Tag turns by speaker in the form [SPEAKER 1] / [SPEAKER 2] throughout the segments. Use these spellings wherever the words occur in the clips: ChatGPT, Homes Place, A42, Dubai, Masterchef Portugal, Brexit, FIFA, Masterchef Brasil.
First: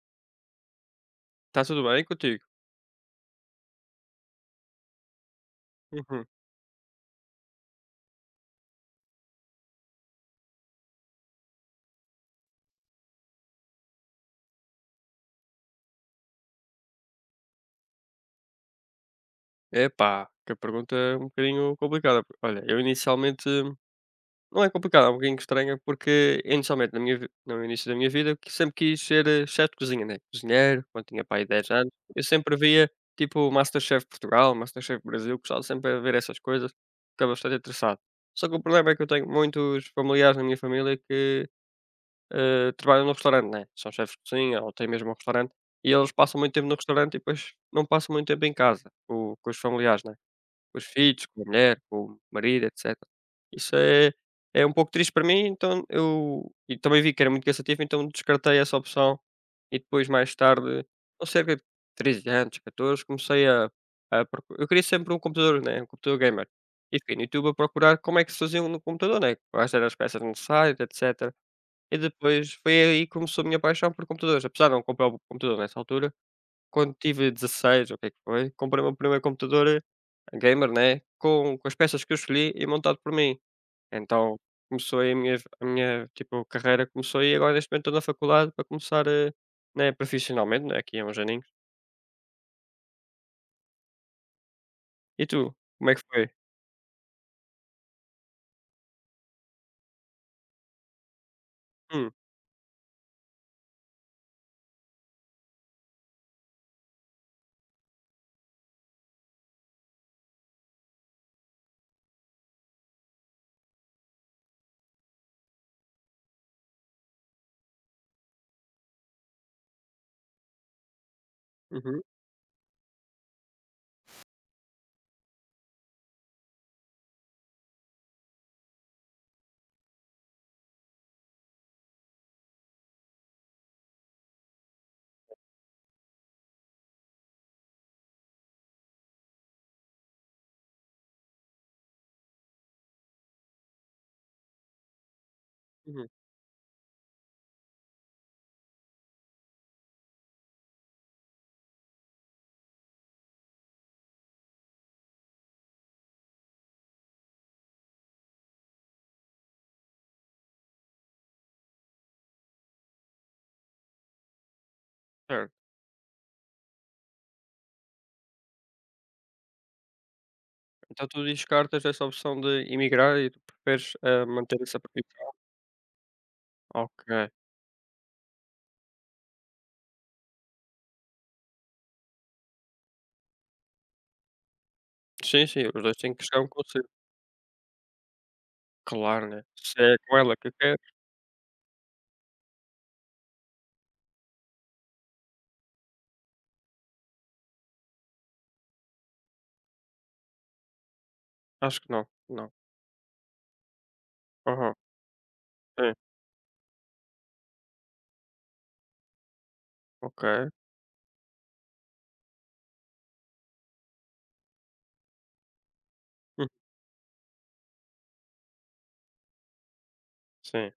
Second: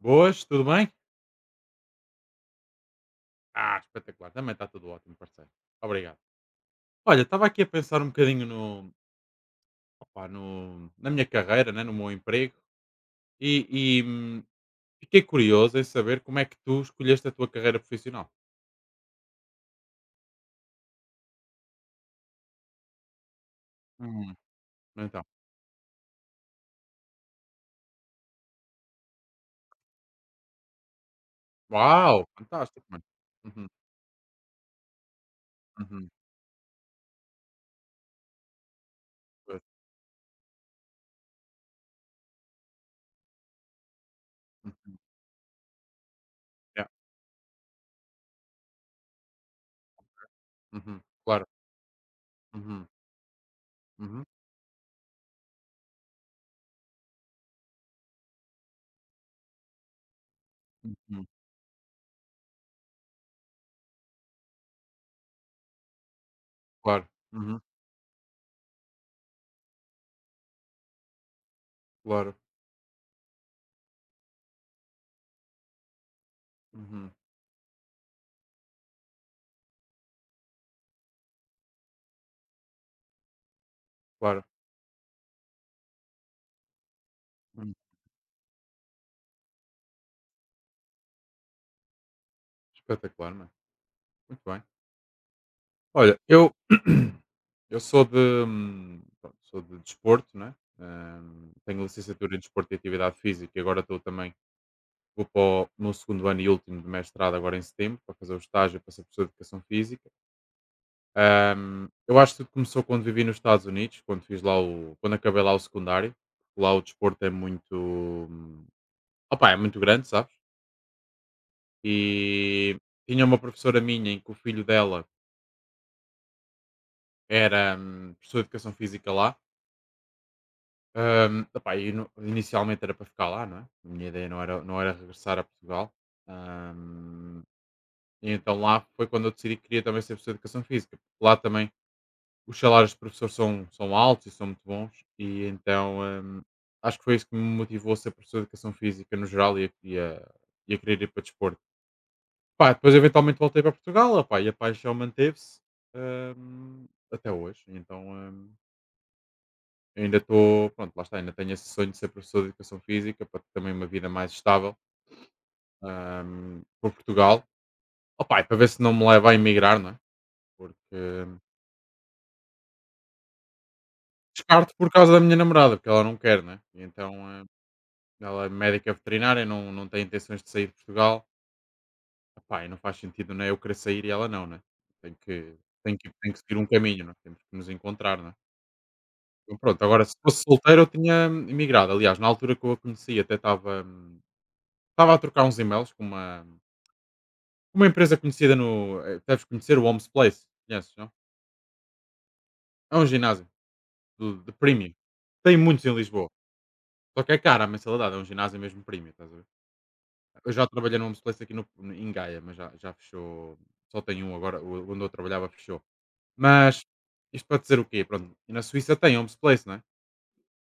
[SPEAKER 1] Boas, tudo bem?
[SPEAKER 2] Tá tudo bem contigo?
[SPEAKER 1] Ah, espetacular, também está tudo ótimo, parceiro. Obrigado.
[SPEAKER 2] Uhum.
[SPEAKER 1] Olha, estava aqui a pensar um bocadinho opá, na minha carreira, né, no meu emprego, e, e, hum, fiquei curioso em saber como é que tu escolheste a tua carreira profissional.
[SPEAKER 2] Epá, que a pergunta é um bocadinho complicada, porque, olha, eu inicialmente.
[SPEAKER 1] Hum.
[SPEAKER 2] Não é complicada, é um
[SPEAKER 1] Então,
[SPEAKER 2] bocadinho estranha, porque inicialmente na minha, no início da minha vida que sempre quis ser chefe de cozinha, né? Cozinheiro, quando tinha pai 10 anos.
[SPEAKER 1] uau,
[SPEAKER 2] Eu sempre
[SPEAKER 1] fantástico,
[SPEAKER 2] via
[SPEAKER 1] mano.
[SPEAKER 2] tipo
[SPEAKER 1] Uhum.
[SPEAKER 2] Masterchef Portugal, Masterchef Brasil, gostava sempre a
[SPEAKER 1] Uhum.
[SPEAKER 2] ver essas coisas, ficava bastante interessado. Só que o problema é que eu tenho
[SPEAKER 1] Pois.
[SPEAKER 2] muitos familiares na minha família que trabalham no restaurante, né? São chefes de cozinha ou têm
[SPEAKER 1] Uhum.
[SPEAKER 2] mesmo um restaurante e eles passam muito tempo no
[SPEAKER 1] Yeah.
[SPEAKER 2] restaurante e depois não passam muito tempo em casa com os familiares, né? Com os
[SPEAKER 1] Uhum.
[SPEAKER 2] filhos, com a
[SPEAKER 1] Claro.
[SPEAKER 2] mulher, com o marido,
[SPEAKER 1] Uhum.
[SPEAKER 2] etc. Isso é,
[SPEAKER 1] Uhum.
[SPEAKER 2] é um pouco triste para mim, então eu e também vi que era muito cansativo, então descartei essa opção e depois mais tarde,
[SPEAKER 1] Uhum.
[SPEAKER 2] com cerca de 13 anos, 14, comecei a procu- eu queria sempre um computador, né? Um computador gamer. E
[SPEAKER 1] Claro.
[SPEAKER 2] fiquei no YouTube a
[SPEAKER 1] Uhum.
[SPEAKER 2] procurar como é que se fazia um no computador, né? Quais eram as peças necessárias, etc. E
[SPEAKER 1] Claro.
[SPEAKER 2] depois foi aí que começou a minha paixão por computadores, apesar de não comprar o computador nessa altura, quando
[SPEAKER 1] Uhum.
[SPEAKER 2] tive 16 ou o que é que foi, comprei o meu primeiro computador gamer, né, com as peças que eu escolhi e montado por mim. Então,
[SPEAKER 1] Claro.
[SPEAKER 2] começou aí a minha tipo, carreira começou aí, agora neste
[SPEAKER 1] Uhum.
[SPEAKER 2] momento estou na faculdade para começar, né, profissionalmente, né, aqui há uns aninhos.
[SPEAKER 1] Espetacular, mano. Muito bem.
[SPEAKER 2] E tu, como é que
[SPEAKER 1] Olha,
[SPEAKER 2] foi?
[SPEAKER 1] eu. Eu sou de, pronto, sou de desporto, né? Tenho
[SPEAKER 2] Hum.
[SPEAKER 1] licenciatura em desporto e atividade física e agora estou também, vou para o meu segundo ano e último de mestrado agora em setembro, para fazer o estágio, para ser professor de educação física. Eu acho que tudo começou quando vivi nos Estados Unidos, quando fiz lá o, quando acabei lá o secundário. Lá o desporto é muito, opá, é muito grande, sabes?
[SPEAKER 2] Uhum.
[SPEAKER 1] E tinha uma professora minha em que o filho dela era professor de educação física lá. Epá, eu inicialmente era para ficar lá, não é? A minha ideia não era regressar a Portugal. Ahm, e então lá foi quando eu decidi que queria também ser professor de educação física porque lá também os salários de professor são altos e são muito bons. E então
[SPEAKER 2] Uhum.
[SPEAKER 1] acho que foi isso que me motivou a ser professor de educação física no geral e a querer ir para desporto. Pá, depois eventualmente voltei para Portugal, epá, e a paixão manteve-se ahm, até hoje. Então, ainda estou, pronto, lá está, ainda tenho esse sonho de ser professor de educação física para ter também uma vida mais estável
[SPEAKER 2] Certo.
[SPEAKER 1] para Portugal. Opa, e para ver se não me leva a emigrar, não é? Porque
[SPEAKER 2] Então tu descartas essa opção de emigrar e tu preferes, manter
[SPEAKER 1] descarto
[SPEAKER 2] essa
[SPEAKER 1] por causa da
[SPEAKER 2] profissão?
[SPEAKER 1] minha namorada, porque ela não quer, não é? E
[SPEAKER 2] Ok.
[SPEAKER 1] então ela é médica veterinária, não, não tem intenções de sair de Portugal. Opá, e não faz sentido, não é? Eu querer sair e ela não, não é? Tem
[SPEAKER 2] Sim,
[SPEAKER 1] que,
[SPEAKER 2] sim, os
[SPEAKER 1] tem
[SPEAKER 2] 2
[SPEAKER 1] que,
[SPEAKER 2] têm que
[SPEAKER 1] tem que
[SPEAKER 2] chegar a um
[SPEAKER 1] seguir um
[SPEAKER 2] conselho.
[SPEAKER 1] caminho, não é? Temos que nos encontrar, não é?
[SPEAKER 2] Claro, né.
[SPEAKER 1] Então,
[SPEAKER 2] Se
[SPEAKER 1] pronto,
[SPEAKER 2] é
[SPEAKER 1] agora se
[SPEAKER 2] com ela
[SPEAKER 1] fosse
[SPEAKER 2] que quer,
[SPEAKER 1] solteiro eu tinha emigrado. Aliás, na altura que eu a conheci até estava, estava a trocar uns e-mails com uma empresa conhecida no. eh, Deves conhecer o Homes Place, conheces, não?
[SPEAKER 2] acho que não, não.
[SPEAKER 1] É um ginásio de
[SPEAKER 2] Aham,
[SPEAKER 1] premium. Tem muitos em
[SPEAKER 2] sim,
[SPEAKER 1] Lisboa. Só que é cara a mensalidade, é um ginásio mesmo premium, estás a ver?
[SPEAKER 2] ok.
[SPEAKER 1] Eu já trabalhei no Homes Place aqui no, em Gaia, mas já fechou. Só tem um agora, onde eu trabalhava fechou.
[SPEAKER 2] Hum,
[SPEAKER 1] Mas isto para dizer o quê? Pronto, e na Suíça tem Homes Place, não é?
[SPEAKER 2] sim,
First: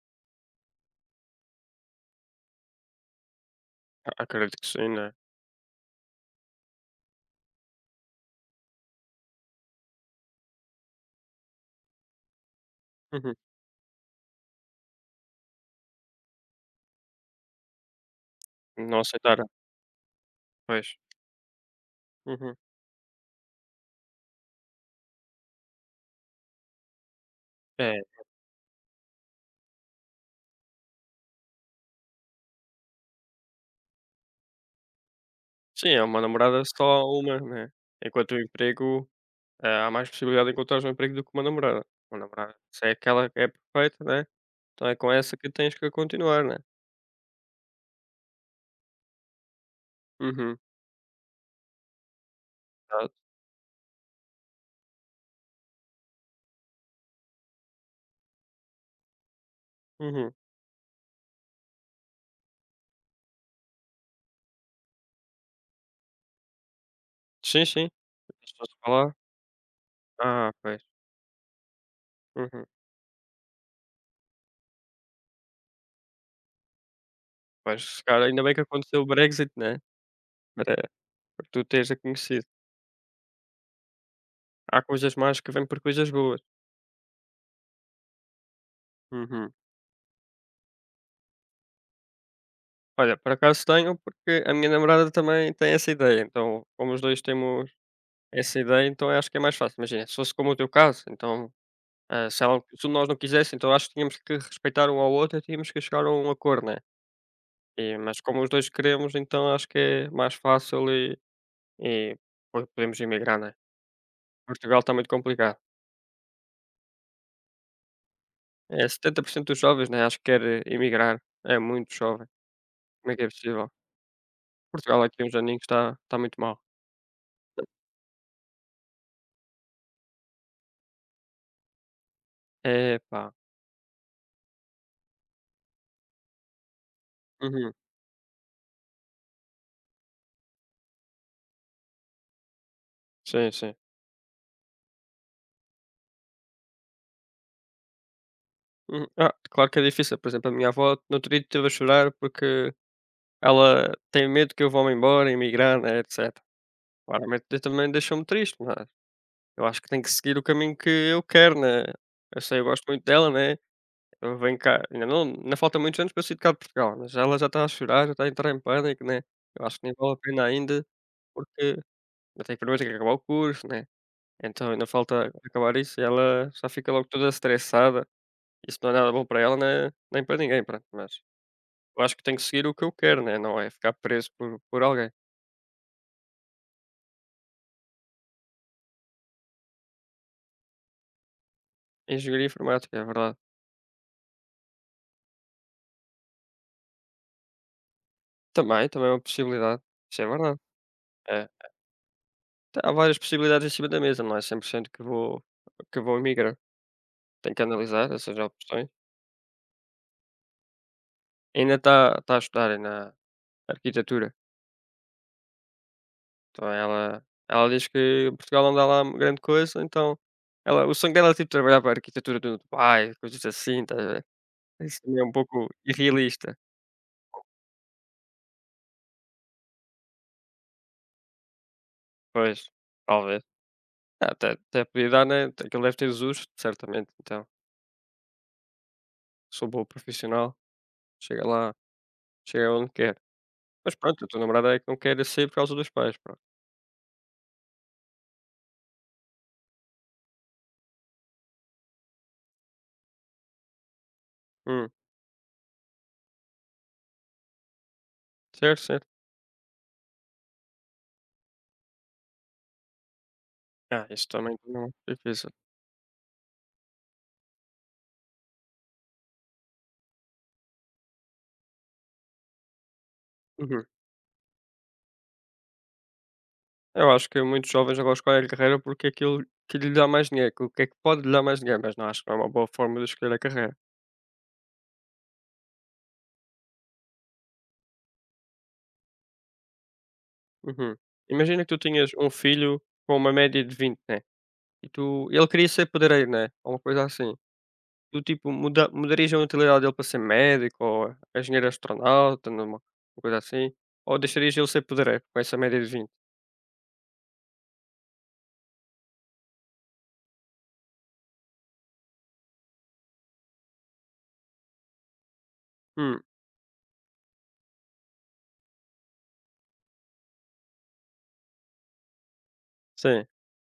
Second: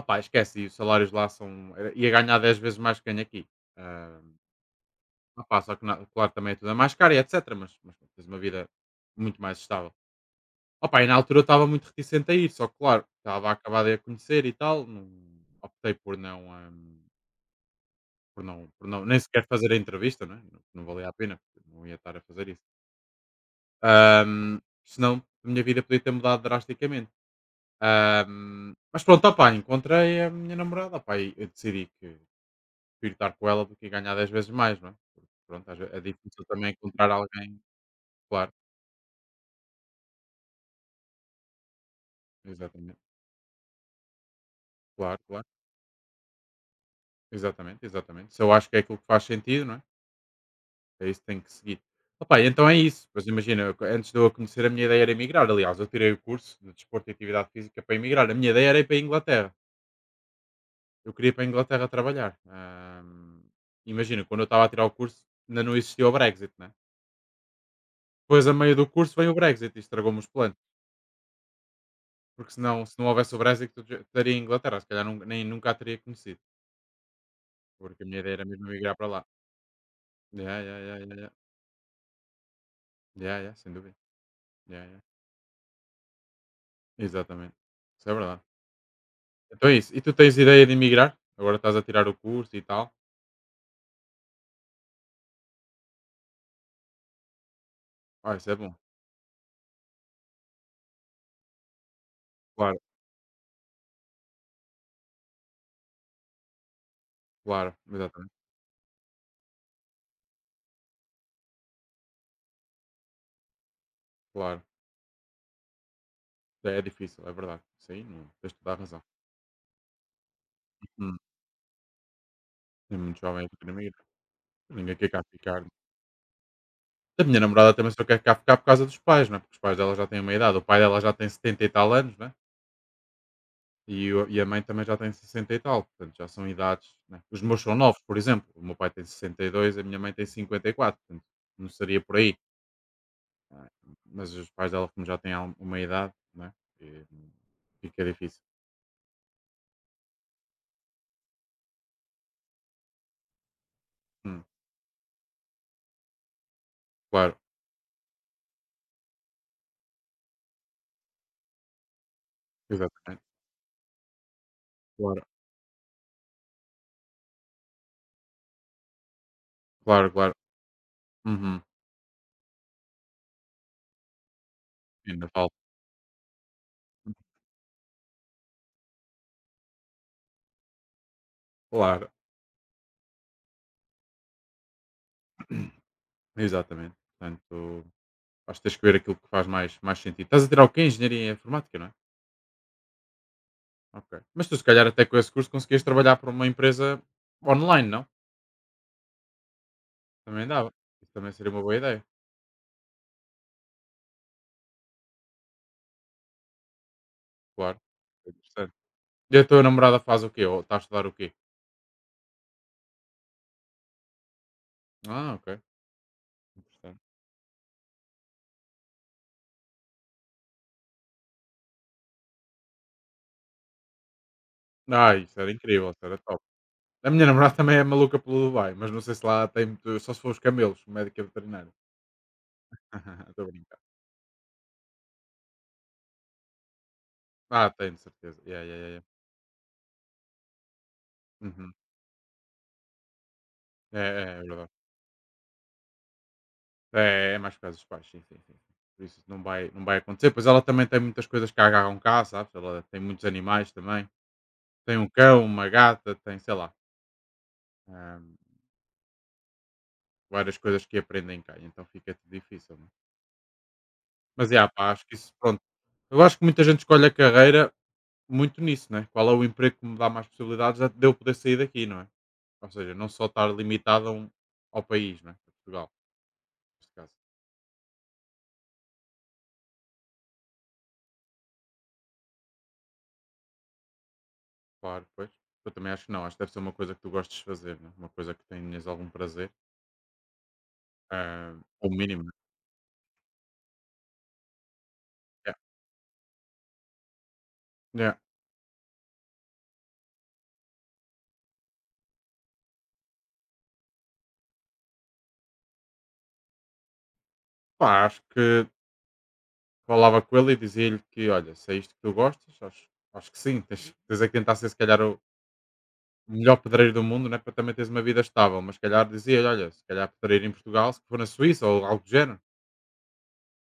[SPEAKER 1] Opá, esquece, e os salários lá ia ganhar 10 vezes mais que ganho aqui. Ah,
[SPEAKER 2] a acredito que sim, né.
[SPEAKER 1] opá, só que claro, também é tudo é mais caro, e etc. Mas tens uma vida muito mais estável. Opa, e na altura eu estava muito reticente a ir, só que claro,
[SPEAKER 2] Uhum.
[SPEAKER 1] estava acabado de a conhecer e tal, não, optei por não, hum, por não, por
[SPEAKER 2] Não
[SPEAKER 1] não, nem
[SPEAKER 2] aceitar,
[SPEAKER 1] sequer fazer a entrevista, não é? Não, não
[SPEAKER 2] pois.
[SPEAKER 1] valia a pena, porque não ia estar a fazer
[SPEAKER 2] Uhum.
[SPEAKER 1] isso. Hum, Senão a minha vida podia ter mudado drasticamente.
[SPEAKER 2] É,
[SPEAKER 1] Mas pronto, opa, encontrei a minha namorada, opa, e eu decidi que prefiro estar com ela do que ganhar 10 vezes mais, não é? Porque, pronto,
[SPEAKER 2] sim,
[SPEAKER 1] é
[SPEAKER 2] é uma
[SPEAKER 1] difícil
[SPEAKER 2] namorada é
[SPEAKER 1] também
[SPEAKER 2] só
[SPEAKER 1] encontrar
[SPEAKER 2] uma,
[SPEAKER 1] alguém.
[SPEAKER 2] né. Enquanto o
[SPEAKER 1] Claro,
[SPEAKER 2] emprego, há mais possibilidade de encontrar um emprego do que uma namorada. Uma namorada, se é
[SPEAKER 1] exatamente.
[SPEAKER 2] aquela que é perfeita, né, então é com
[SPEAKER 1] Claro,
[SPEAKER 2] essa
[SPEAKER 1] claro,
[SPEAKER 2] que tens que continuar, né.
[SPEAKER 1] exatamente, exatamente. Se eu acho que é aquilo que faz sentido, não é?
[SPEAKER 2] Uhum,
[SPEAKER 1] É isso que tem que seguir. Opa, então é isso.
[SPEAKER 2] exato.
[SPEAKER 1] Pois imagina, eu antes de eu a conhecer, a minha ideia era emigrar. Aliás, eu tirei o curso de Desporto e Atividade Física para emigrar. A minha ideia era ir para a Inglaterra.
[SPEAKER 2] Uhum.
[SPEAKER 1] Eu queria ir para a Inglaterra trabalhar. Imagina, quando eu estava a tirar o curso, ainda não existia o Brexit, né?
[SPEAKER 2] Sim, sim.
[SPEAKER 1] Depois, a
[SPEAKER 2] Deixaste
[SPEAKER 1] meio do
[SPEAKER 2] falar.
[SPEAKER 1] curso, vem o Brexit e estragou-me os
[SPEAKER 2] Ah,
[SPEAKER 1] planos.
[SPEAKER 2] pois.
[SPEAKER 1] Porque
[SPEAKER 2] Uhum.
[SPEAKER 1] senão, se não houvesse o Brexit, eu já estaria em Inglaterra. Se calhar nem, nunca a teria conhecido. Porque
[SPEAKER 2] Pois,
[SPEAKER 1] a minha
[SPEAKER 2] cara,
[SPEAKER 1] ideia
[SPEAKER 2] ainda
[SPEAKER 1] era
[SPEAKER 2] bem que
[SPEAKER 1] mesmo migrar
[SPEAKER 2] aconteceu
[SPEAKER 1] para
[SPEAKER 2] o
[SPEAKER 1] lá.
[SPEAKER 2] Brexit, né,
[SPEAKER 1] Yeah,
[SPEAKER 2] para
[SPEAKER 1] yeah, yeah, yeah, yeah.
[SPEAKER 2] para tu teres a conhecido.
[SPEAKER 1] Yeah, yeah, sem dúvida.
[SPEAKER 2] Há
[SPEAKER 1] Yeah, yeah.
[SPEAKER 2] coisas más que vêm por coisas boas.
[SPEAKER 1] Exatamente. Isso é verdade.
[SPEAKER 2] Uhum.
[SPEAKER 1] Então é isso. E tu tens ideia de emigrar? Agora estás a tirar o curso e tal.
[SPEAKER 2] Olha, por acaso tenho, porque a minha namorada também tem essa ideia, então como os 2 temos
[SPEAKER 1] Ah, isso é
[SPEAKER 2] essa
[SPEAKER 1] bom.
[SPEAKER 2] ideia, então acho que é mais fácil. Imagina, se fosse como o teu caso, então,
[SPEAKER 1] Claro,
[SPEAKER 2] se um nós não quisesse, então acho que tínhamos que respeitar um ao outro e tínhamos que chegar a um acordo, né.
[SPEAKER 1] claro,
[SPEAKER 2] E mas
[SPEAKER 1] exatamente.
[SPEAKER 2] como os 2 queremos, então acho que é mais fácil e po podemos imigrar, né.
[SPEAKER 1] Claro.
[SPEAKER 2] Portugal está muito complicado.
[SPEAKER 1] É, é difícil, é verdade. Isso aí não tens toda a
[SPEAKER 2] É
[SPEAKER 1] razão.
[SPEAKER 2] 70% dos jovens, né, acho que quer emigrar,
[SPEAKER 1] Hum.
[SPEAKER 2] é muito jovem.
[SPEAKER 1] Tem
[SPEAKER 2] Como é
[SPEAKER 1] muito
[SPEAKER 2] que é
[SPEAKER 1] jovem a
[SPEAKER 2] possível?
[SPEAKER 1] querer emigrar. Ninguém
[SPEAKER 2] Portugal
[SPEAKER 1] quer
[SPEAKER 2] aqui
[SPEAKER 1] cá
[SPEAKER 2] há uns aninhos
[SPEAKER 1] ficar.
[SPEAKER 2] está muito mal.
[SPEAKER 1] A minha namorada também só quer cá ficar por causa dos pais, né? Porque os pais dela já têm uma idade. O pai dela já tem 70 e tal anos, né?
[SPEAKER 2] Epá.
[SPEAKER 1] E, e a mãe também já tem 60 e tal. Portanto, já são idades. Né? Os meus são
[SPEAKER 2] Uhum.
[SPEAKER 1] novos, por exemplo. O meu pai tem 62, a minha mãe tem 54. Portanto, não seria por aí.
[SPEAKER 2] Sim,
[SPEAKER 1] Ah,
[SPEAKER 2] sim.
[SPEAKER 1] mas os pais dela, como já têm uma idade, né? E fica difícil.
[SPEAKER 2] Uhum. Ah, claro que é difícil. Por exemplo, a minha avó no outro dia esteve a chorar porque ela tem
[SPEAKER 1] Hum.
[SPEAKER 2] medo que eu vá-me embora, emigrar, né, etc.
[SPEAKER 1] Claro,
[SPEAKER 2] Claramente também deixou-me triste, mas eu acho que tenho que seguir o caminho que eu quero, né? Eu sei, eu gosto muito
[SPEAKER 1] exatamente.
[SPEAKER 2] dela, né? Eu venho cá, ainda não,
[SPEAKER 1] Claro,
[SPEAKER 2] ainda falta muitos anos para eu sair de cá de Portugal, mas ela já está a chorar, já está a entrar em pânico, né? Eu acho que nem
[SPEAKER 1] claro,
[SPEAKER 2] vale a
[SPEAKER 1] claro.
[SPEAKER 2] pena ainda,
[SPEAKER 1] Uhum.
[SPEAKER 2] porque eu tenho primeiro que acabar o curso, né? Então ainda
[SPEAKER 1] Ainda
[SPEAKER 2] falta
[SPEAKER 1] falta.
[SPEAKER 2] acabar isso e ela já fica logo toda estressada. Isso não é nada bom para ela, né, nem para ninguém, pronto, mas eu
[SPEAKER 1] Claro.
[SPEAKER 2] acho que tenho que seguir o que eu quero, né, não é ficar preso por alguém.
[SPEAKER 1] Exatamente. Portanto, acho que tens que ver aquilo que faz mais sentido. Estás a tirar o quê? Engenharia informática, não é?
[SPEAKER 2] Engenharia informática, é verdade.
[SPEAKER 1] Ok. Mas tu, se calhar, até com esse curso conseguias trabalhar para uma empresa online, não?
[SPEAKER 2] Também, também é uma possibilidade, isso é
[SPEAKER 1] Também
[SPEAKER 2] verdade.
[SPEAKER 1] dava. Isso também
[SPEAKER 2] É,
[SPEAKER 1] seria uma boa ideia.
[SPEAKER 2] t há várias possibilidades em cima da mesa, não é 100% que vou emigrar. Tenho que
[SPEAKER 1] Claro.
[SPEAKER 2] analisar essas
[SPEAKER 1] Interessante.
[SPEAKER 2] opções.
[SPEAKER 1] E a tua namorada faz o quê? Ou está a estudar o quê?
[SPEAKER 2] Ainda está a estudar ainda arquitetura,
[SPEAKER 1] Ah, ok.
[SPEAKER 2] então
[SPEAKER 1] Interessante.
[SPEAKER 2] ela diz que Portugal não dá lá grande coisa, então ela, o sonho dela é tipo trabalhar para a arquitetura do Dubai, coisas assim, estás a ver? Isso
[SPEAKER 1] Ah,
[SPEAKER 2] também é um
[SPEAKER 1] isso era
[SPEAKER 2] pouco
[SPEAKER 1] incrível. Isso era top.
[SPEAKER 2] irrealista.
[SPEAKER 1] A minha namorada também é maluca pelo Dubai, mas não sei se lá tem muito. Só se for os camelos, médica veterinária.
[SPEAKER 2] Pois, talvez.
[SPEAKER 1] Estou a brincar.
[SPEAKER 2] Ah, até podia dar, né, aquilo deve ter justo, certamente, então.
[SPEAKER 1] Ah, tem, de certeza. Yeah, yeah, yeah, yeah.
[SPEAKER 2] Sou bom profissional, chega
[SPEAKER 1] Uhum.
[SPEAKER 2] lá, chega onde quer. Mas
[SPEAKER 1] É, é,
[SPEAKER 2] pronto, a tua
[SPEAKER 1] é verdade.
[SPEAKER 2] namorada é que não quer sair por causa dos pais, pronto.
[SPEAKER 1] É, é mais por causa dos pais, sim, sim, sim, sim. Por isso não vai acontecer. Pois ela também tem muitas coisas que a agarram cá, sabes? Ela tem muitos animais também.
[SPEAKER 2] Hum,
[SPEAKER 1] Tem um cão, uma gata, tem, sei lá, hum,
[SPEAKER 2] certo, certo.
[SPEAKER 1] várias coisas que aprendem cá. Então fica-te difícil, não é?
[SPEAKER 2] Ah, isso
[SPEAKER 1] Mas,
[SPEAKER 2] também
[SPEAKER 1] yeah,
[SPEAKER 2] não
[SPEAKER 1] pá, acho que
[SPEAKER 2] é
[SPEAKER 1] isso,
[SPEAKER 2] difícil.
[SPEAKER 1] pronto. Eu acho que muita gente escolhe a carreira muito nisso, né? Qual é o emprego que me dá mais possibilidades é de eu poder sair daqui, não é? Ou seja, não só estar
[SPEAKER 2] Uhum.
[SPEAKER 1] limitado ao país, né? A Portugal, neste
[SPEAKER 2] Eu
[SPEAKER 1] caso.
[SPEAKER 2] acho que muitos jovens agora escolhem a carreira porque é aquilo que lhe dá mais dinheiro, que o que é que pode lhe dar mais dinheiro, mas não acho que não é uma boa forma de escolher a carreira.
[SPEAKER 1] Claro, pois. Eu também acho que não. Acho que deve ser uma coisa que tu gostes de fazer, né? Uma coisa que tenhas algum prazer.
[SPEAKER 2] Uhum.
[SPEAKER 1] ah,
[SPEAKER 2] Imagina que tu
[SPEAKER 1] ou
[SPEAKER 2] tinhas
[SPEAKER 1] mínimo, né?
[SPEAKER 2] um filho com uma média de 20, né? E tu, ele
[SPEAKER 1] Yeah.
[SPEAKER 2] queria ser pedreiro, né? Ou uma coisa assim.
[SPEAKER 1] Yeah.
[SPEAKER 2] Do tipo, mudarias a utilidade dele para ser médico ou é engenheiro astronauta, numa uma coisa assim? Ou deixarias ele ser pedreiro com essa média de 20?
[SPEAKER 1] Pá, acho que falava com ele e dizia-lhe que, olha, se é isto que tu gostas, acho que sim. Tens é que tentar ser, se calhar, o
[SPEAKER 2] Hum,
[SPEAKER 1] melhor pedreiro do mundo, né? Para também teres uma vida estável. Mas, se calhar, dizia-lhe, olha, se calhar pedreiro em Portugal, se for na Suíça ou algo do género,
[SPEAKER 2] sim,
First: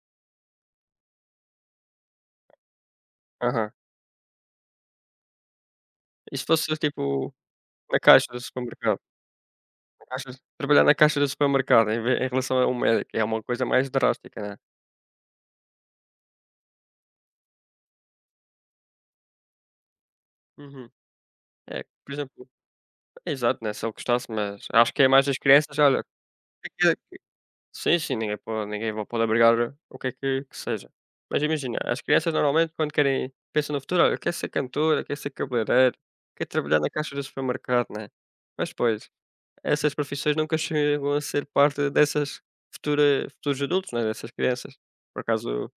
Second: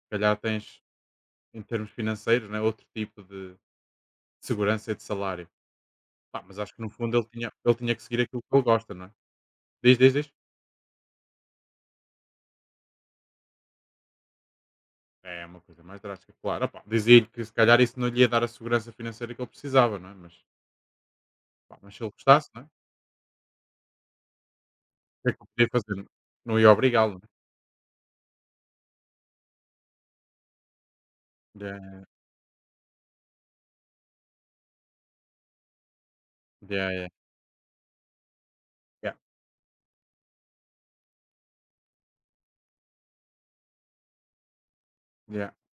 [SPEAKER 1] se calhar tens, em termos financeiros, né, outro tipo de
[SPEAKER 2] aham.
[SPEAKER 1] segurança e de salário.
[SPEAKER 2] E
[SPEAKER 1] Pá,
[SPEAKER 2] se
[SPEAKER 1] mas acho
[SPEAKER 2] fosse
[SPEAKER 1] que no fundo ele
[SPEAKER 2] tipo
[SPEAKER 1] tinha ele tinha
[SPEAKER 2] na
[SPEAKER 1] que seguir
[SPEAKER 2] caixa do
[SPEAKER 1] aquilo que ele gosta,
[SPEAKER 2] supermercado?
[SPEAKER 1] não é? Diz,
[SPEAKER 2] Na
[SPEAKER 1] diz,
[SPEAKER 2] caixa
[SPEAKER 1] diz?
[SPEAKER 2] trabalhar na caixa do supermercado em ve em relação a um médico, é uma coisa mais drástica, né.
[SPEAKER 1] É uma coisa mais drástica, claro. Opá, dizia-lhe que se calhar isso não lhe ia dar a segurança financeira que ele precisava, não é? Mas,
[SPEAKER 2] Uhum.
[SPEAKER 1] pá,
[SPEAKER 2] É,
[SPEAKER 1] mas se ele
[SPEAKER 2] por exemplo,
[SPEAKER 1] gostasse, não é?
[SPEAKER 2] é exato, né, se ele gostasse, mas acho que é
[SPEAKER 1] O
[SPEAKER 2] mais
[SPEAKER 1] que é
[SPEAKER 2] das
[SPEAKER 1] que eu podia
[SPEAKER 2] crianças,
[SPEAKER 1] fazer?
[SPEAKER 2] olha.
[SPEAKER 1] Não ia obrigá-lo, não é?
[SPEAKER 2] Sim, sim, ninguém pode ninguém va pode obrigar o que é que seja. Mas imagina,
[SPEAKER 1] Yeah,
[SPEAKER 2] as crianças normalmente quando querem pensam no futuro: "Olha, quero ser cantora, quer ser cabeleireiro, quer trabalhar na
[SPEAKER 1] yeah, yeah,
[SPEAKER 2] caixa do supermercado", né. Mas depois,
[SPEAKER 1] yeah,
[SPEAKER 2] essas profissões nunca chegam a ser parte dessas futura futuros adultos, né, dessas crianças. Por
[SPEAKER 1] yeah,
[SPEAKER 2] acaso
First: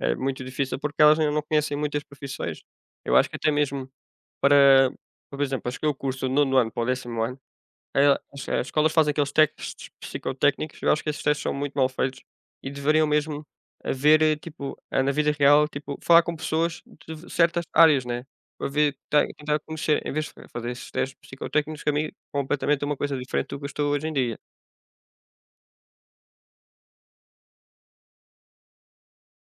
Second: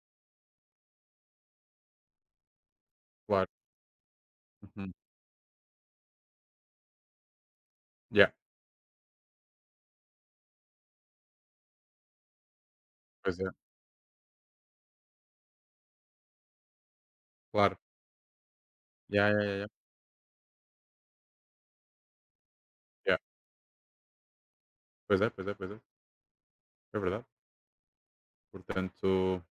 [SPEAKER 2] é muito difícil, porque elas ainda não conhecem muitas profissões. Eu acho que
[SPEAKER 1] claro.
[SPEAKER 2] até mesmo
[SPEAKER 1] Uhum.
[SPEAKER 2] para, por exemplo, acho que o curso do 9º ano para o 10º ano,
[SPEAKER 1] Yeah,
[SPEAKER 2] as escolas fazem aqueles testes psicotécnicos, eu acho que esses testes são muito mal feitos e deveriam
[SPEAKER 1] pois
[SPEAKER 2] mesmo
[SPEAKER 1] é,
[SPEAKER 2] haver, tipo, na vida real, tipo, falar com pessoas de certas
[SPEAKER 1] claro.
[SPEAKER 2] áreas, né, para ver, ta
[SPEAKER 1] Yeah, yeah, yeah,
[SPEAKER 2] tentar
[SPEAKER 1] yeah,
[SPEAKER 2] conhecer, em vez de fazer esses testes psicotécnicos, que a mim completamente é uma
[SPEAKER 1] yeah.
[SPEAKER 2] coisa diferente do que eu estou hoje em dia.
[SPEAKER 1] Pois é, pois é, pois é. É verdade. Portanto,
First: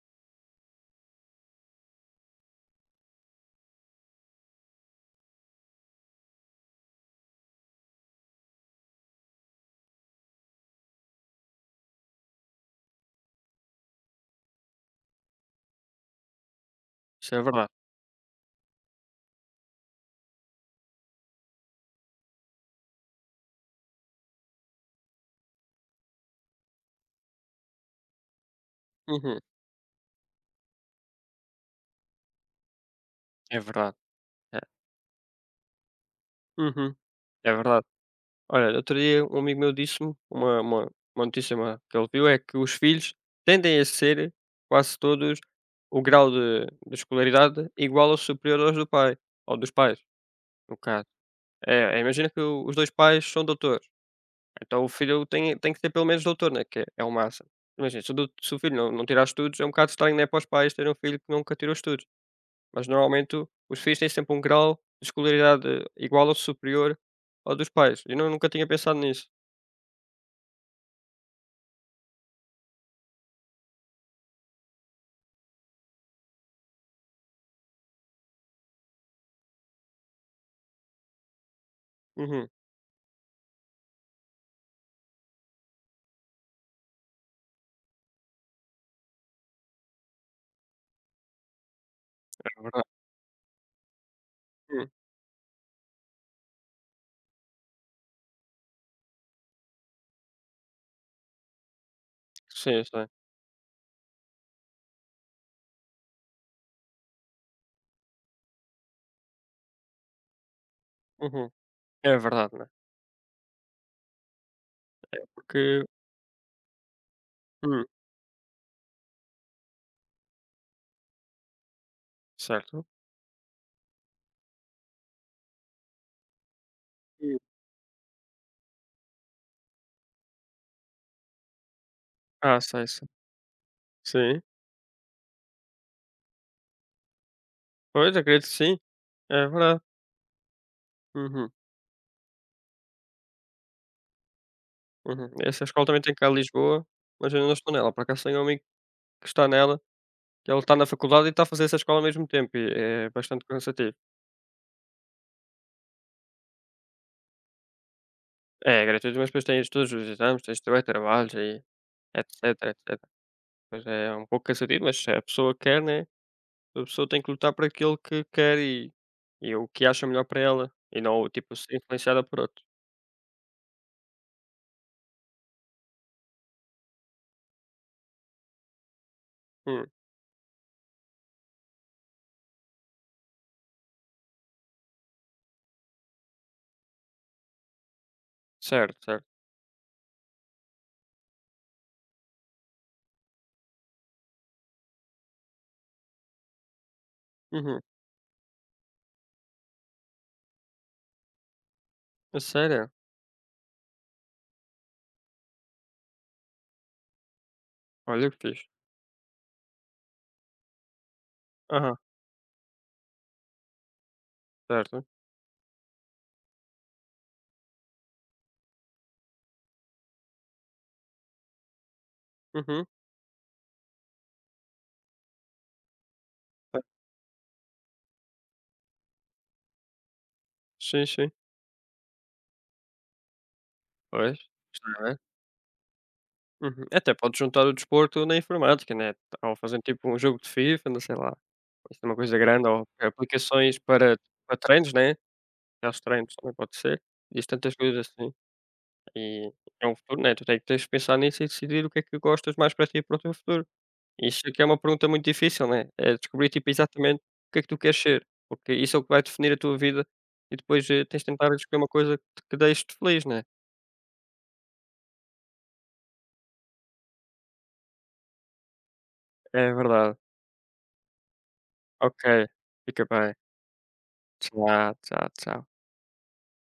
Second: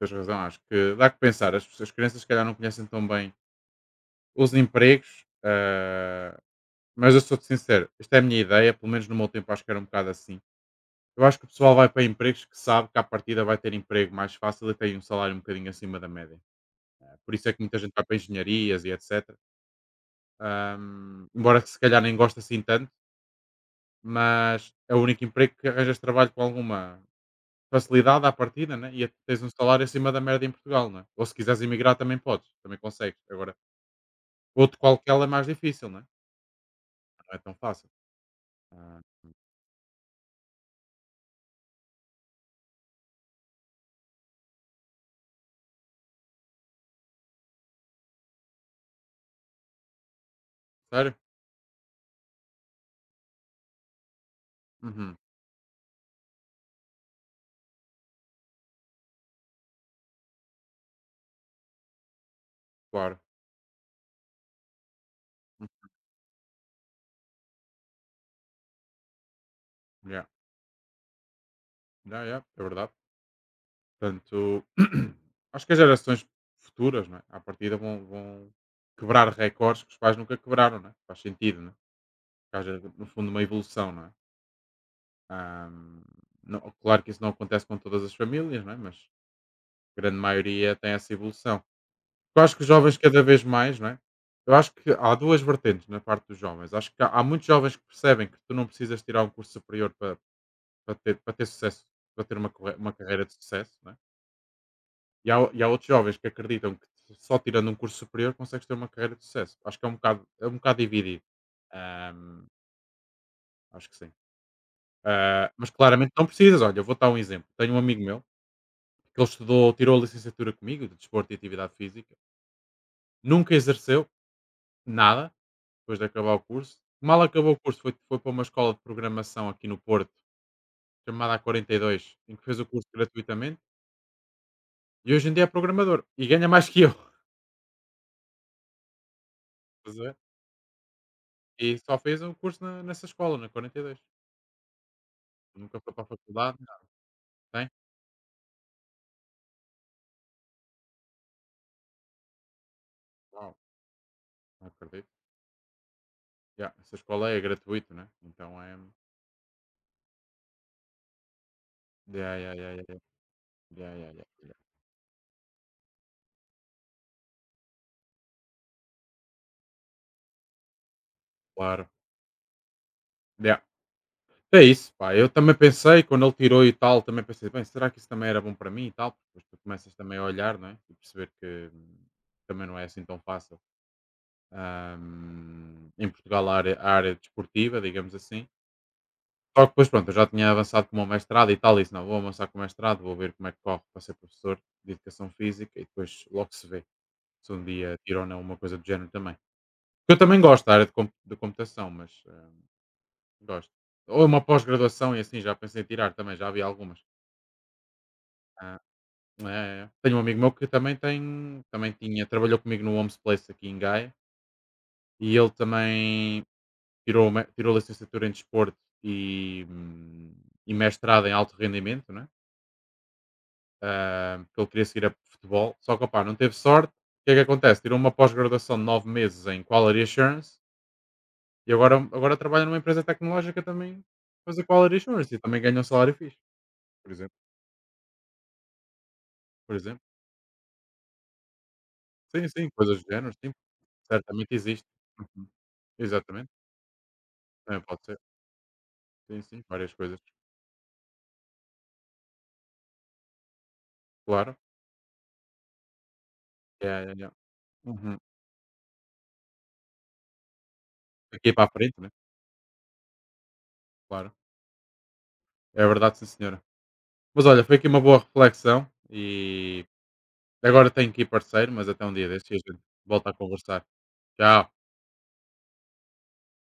[SPEAKER 1] tens razão. Acho que dá que pensar. As crianças, se calhar, não conhecem tão bem os empregos. Ah, mas eu sou-te sincero, esta é a minha ideia, pelo menos no meu tempo acho que era um bocado assim. Eu acho que o pessoal vai para empregos que sabe que à partida vai ter emprego mais fácil e tem um salário um bocadinho acima da média. Ah, por
[SPEAKER 2] Isso é
[SPEAKER 1] isso é que
[SPEAKER 2] verdade.
[SPEAKER 1] muita gente vai para engenharias, e etc. Embora se calhar nem goste assim tanto, mas é o único emprego que arranjas trabalho com alguma facilidade à partida, né? E
[SPEAKER 2] Uhum.
[SPEAKER 1] tens um salário acima da média em Portugal, não é? Ou se quiseres emigrar também podes, também consegues. Agora,
[SPEAKER 2] É verdade. É.
[SPEAKER 1] outro qualquer é mais difícil, não é?
[SPEAKER 2] Uhum.
[SPEAKER 1] Não é
[SPEAKER 2] É
[SPEAKER 1] tão
[SPEAKER 2] verdade.
[SPEAKER 1] fácil.
[SPEAKER 2] Olha, outro
[SPEAKER 1] Ah,
[SPEAKER 2] dia um amigo meu disse-me uma notícia má que ele viu, é que os filhos tendem a ser quase todos o grau de escolaridade igual ou superior aos do pai, ou dos pais, no caso.
[SPEAKER 1] sério?
[SPEAKER 2] Imagina que o os 2 pais são doutores, então o
[SPEAKER 1] Uhum,
[SPEAKER 2] filho tem que ser pelo menos doutor, né, que é o máximo. Imagina, se o filho não tirar estudos é um bocado estranho, né, para os pais terem um filho que nunca tirou estudos, mas
[SPEAKER 1] claro.
[SPEAKER 2] normalmente o os filhos têm sempre um grau de escolaridade
[SPEAKER 1] Hum.
[SPEAKER 2] igual ou superior ao dos pais, eu não nunca tinha pensado nisso.
[SPEAKER 1] Yeah, yeah, yeah, é verdade. Portanto, acho que as gerações futuras, não é, à partida, vão quebrar recordes que os pais nunca quebraram, não é? Faz sentido, não é?
[SPEAKER 2] Uhum.
[SPEAKER 1] Que haja, no fundo, uma evolução, não é? Ahm, Claro que isso não acontece com todas as famílias, não é? Mas a grande maioria tem essa evolução. Eu acho
[SPEAKER 2] É
[SPEAKER 1] que os
[SPEAKER 2] verdade.
[SPEAKER 1] jovens, cada vez mais, não é? Eu acho que
[SPEAKER 2] Hum,
[SPEAKER 1] há duas vertentes na parte dos jovens. Acho que há muitos jovens que percebem que tu não precisas tirar um curso superior para ter sucesso, para ter uma, corre-
[SPEAKER 2] sim,
[SPEAKER 1] uma
[SPEAKER 2] sei.
[SPEAKER 1] carreira de sucesso, né? E há outros jovens que acreditam que só tirando um curso superior consegues ter uma carreira de sucesso. Acho que é um bocado dividido.
[SPEAKER 2] Uhum. É
[SPEAKER 1] Ahm,
[SPEAKER 2] verdade, né?
[SPEAKER 1] Acho que sim. Ah, mas
[SPEAKER 2] Porque
[SPEAKER 1] claramente não precisas. Olha, eu vou dar um exemplo. Tenho um
[SPEAKER 2] hum,
[SPEAKER 1] amigo meu que ele estudou, tirou a licenciatura comigo de desporto e atividade física,
[SPEAKER 2] certo.
[SPEAKER 1] nunca exerceu nada depois de acabar o curso. Mal
[SPEAKER 2] Hum.
[SPEAKER 1] acabou o curso, foi para uma escola de programação aqui no Porto, chamada A42, em que fez
[SPEAKER 2] Ah,
[SPEAKER 1] o curso
[SPEAKER 2] sei, sei.
[SPEAKER 1] gratuitamente,
[SPEAKER 2] Sim.
[SPEAKER 1] e hoje em dia é programador e ganha mais que eu.
[SPEAKER 2] Pois, acredito que sim. É verdade.
[SPEAKER 1] Pois é.
[SPEAKER 2] Uhum,
[SPEAKER 1] E só fez o curso na nessa escola, na 42.
[SPEAKER 2] uhum. Essa
[SPEAKER 1] Nunca
[SPEAKER 2] escola
[SPEAKER 1] foi
[SPEAKER 2] também
[SPEAKER 1] para a
[SPEAKER 2] tem cá em
[SPEAKER 1] faculdade, nada.
[SPEAKER 2] Lisboa, mas eu ainda não
[SPEAKER 1] Tem?
[SPEAKER 2] estou nela. Por acaso tenho um amigo que está nela, que ele está na faculdade e está a fazer essa escola ao mesmo tempo e é bastante
[SPEAKER 1] Uau,
[SPEAKER 2] cansativo.
[SPEAKER 1] não acredito. Ya, essa escola é gratuito, né? Então é
[SPEAKER 2] É gratuito, mas depois tens todos os exames, tens também trabalhos e
[SPEAKER 1] Ya, ya,
[SPEAKER 2] etc,
[SPEAKER 1] ya, ya,
[SPEAKER 2] etc. Pois
[SPEAKER 1] ya,
[SPEAKER 2] é
[SPEAKER 1] ya,
[SPEAKER 2] é
[SPEAKER 1] ya,
[SPEAKER 2] um pouco
[SPEAKER 1] ya.
[SPEAKER 2] cansativo, mas se a pessoa quer, né? A pessoa tem que lutar para aquilo que quer e o que acha melhor para ela, e não, tipo, ser
[SPEAKER 1] Claro.
[SPEAKER 2] influenciada por outro.
[SPEAKER 1] Ya. É isso, pá. Eu também pensei, quando ele tirou e tal, também pensei, bem, será que isso também era bom para mim e tal? Depois tu
[SPEAKER 2] Hum,
[SPEAKER 1] começas também a olhar, não é? E perceber que também não é assim tão fácil. Em Portugal, a área desportiva, digamos assim,
[SPEAKER 2] certo, certo.
[SPEAKER 1] só que depois, pronto, eu já tinha avançado com o meu mestrado e tal, e disse, não, vou avançar com o mestrado, vou ver como é que corre para ser professor de Educação Física e depois logo se vê se um
[SPEAKER 2] Uhum.
[SPEAKER 1] dia tiro ou não uma coisa do género também. Porque eu também gosto da área de computação, mas
[SPEAKER 2] A sério?
[SPEAKER 1] gosto. Ou uma pós-graduação e assim, já pensei em tirar também, já havia algumas.
[SPEAKER 2] Olha que fixe.
[SPEAKER 1] Ah, é, é. Tenho um amigo meu que também tem, também
[SPEAKER 2] Aham,
[SPEAKER 1] tinha, trabalhou comigo no Homes Place aqui em Gaia,
[SPEAKER 2] certo.
[SPEAKER 1] e ele também tirou licenciatura em desporto, e, hum, e mestrado em alto rendimento, né?
[SPEAKER 2] Uhum,
[SPEAKER 1] Ah, que ele queria seguir a futebol. Só que, opá, não teve sorte.
[SPEAKER 2] certo.
[SPEAKER 1] O que é que acontece? Tirou uma pós-graduação de 9 meses em Quality Assurance,
[SPEAKER 2] Sim, sim.
[SPEAKER 1] e agora trabalha numa empresa tecnológica também
[SPEAKER 2] Pois,
[SPEAKER 1] fazer Quality
[SPEAKER 2] está bem.
[SPEAKER 1] Assurance e também ganha um salário fixe,
[SPEAKER 2] Uhum. É,
[SPEAKER 1] por
[SPEAKER 2] até
[SPEAKER 1] exemplo.
[SPEAKER 2] pode juntar o desporto na informática, né, ou
[SPEAKER 1] Por
[SPEAKER 2] fazendo
[SPEAKER 1] exemplo.
[SPEAKER 2] tipo um jogo de FIFA, não sei lá, isso é uma coisa
[SPEAKER 1] Sim,
[SPEAKER 2] grande,
[SPEAKER 1] sim,
[SPEAKER 2] ou
[SPEAKER 1] coisas do género, sim,
[SPEAKER 2] aplicações para
[SPEAKER 1] certamente
[SPEAKER 2] para
[SPEAKER 1] existe.
[SPEAKER 2] treinos, né,
[SPEAKER 1] Uhum.
[SPEAKER 2] aqueles treinos
[SPEAKER 1] Exatamente,
[SPEAKER 2] também pode ser. Diz tantas
[SPEAKER 1] também pode
[SPEAKER 2] coisas
[SPEAKER 1] ser.
[SPEAKER 2] assim,
[SPEAKER 1] Sim,
[SPEAKER 2] e
[SPEAKER 1] sim,
[SPEAKER 2] é
[SPEAKER 1] várias
[SPEAKER 2] um
[SPEAKER 1] coisas,
[SPEAKER 2] futuro, né, tu tem que tens que pensar nisso e decidir o que é que gostas mais para ti e para o teu futuro. Isso é
[SPEAKER 1] claro.
[SPEAKER 2] que é uma pergunta muito difícil, né, é descobrir, tipo,
[SPEAKER 1] Yeah, yeah,
[SPEAKER 2] exatamente
[SPEAKER 1] yeah.
[SPEAKER 2] o que é que tu queres
[SPEAKER 1] Uhum.
[SPEAKER 2] ser, porque isso é o que vai definir a tua vida e depois, tens de
[SPEAKER 1] Aqui
[SPEAKER 2] tentar
[SPEAKER 1] para a
[SPEAKER 2] escolher uma
[SPEAKER 1] frente, né?
[SPEAKER 2] coisa que deixe-te feliz, né.
[SPEAKER 1] Claro. É verdade, sim, senhora. Mas olha, foi aqui uma boa reflexão
[SPEAKER 2] É
[SPEAKER 1] e
[SPEAKER 2] verdade.
[SPEAKER 1] Agora tenho que ir parceiro, mas até um
[SPEAKER 2] Ok,
[SPEAKER 1] dia desse e a gente
[SPEAKER 2] fica
[SPEAKER 1] volta a
[SPEAKER 2] bem.
[SPEAKER 1] conversar. Tchau.
[SPEAKER 2] Tchau, tchau, tchau.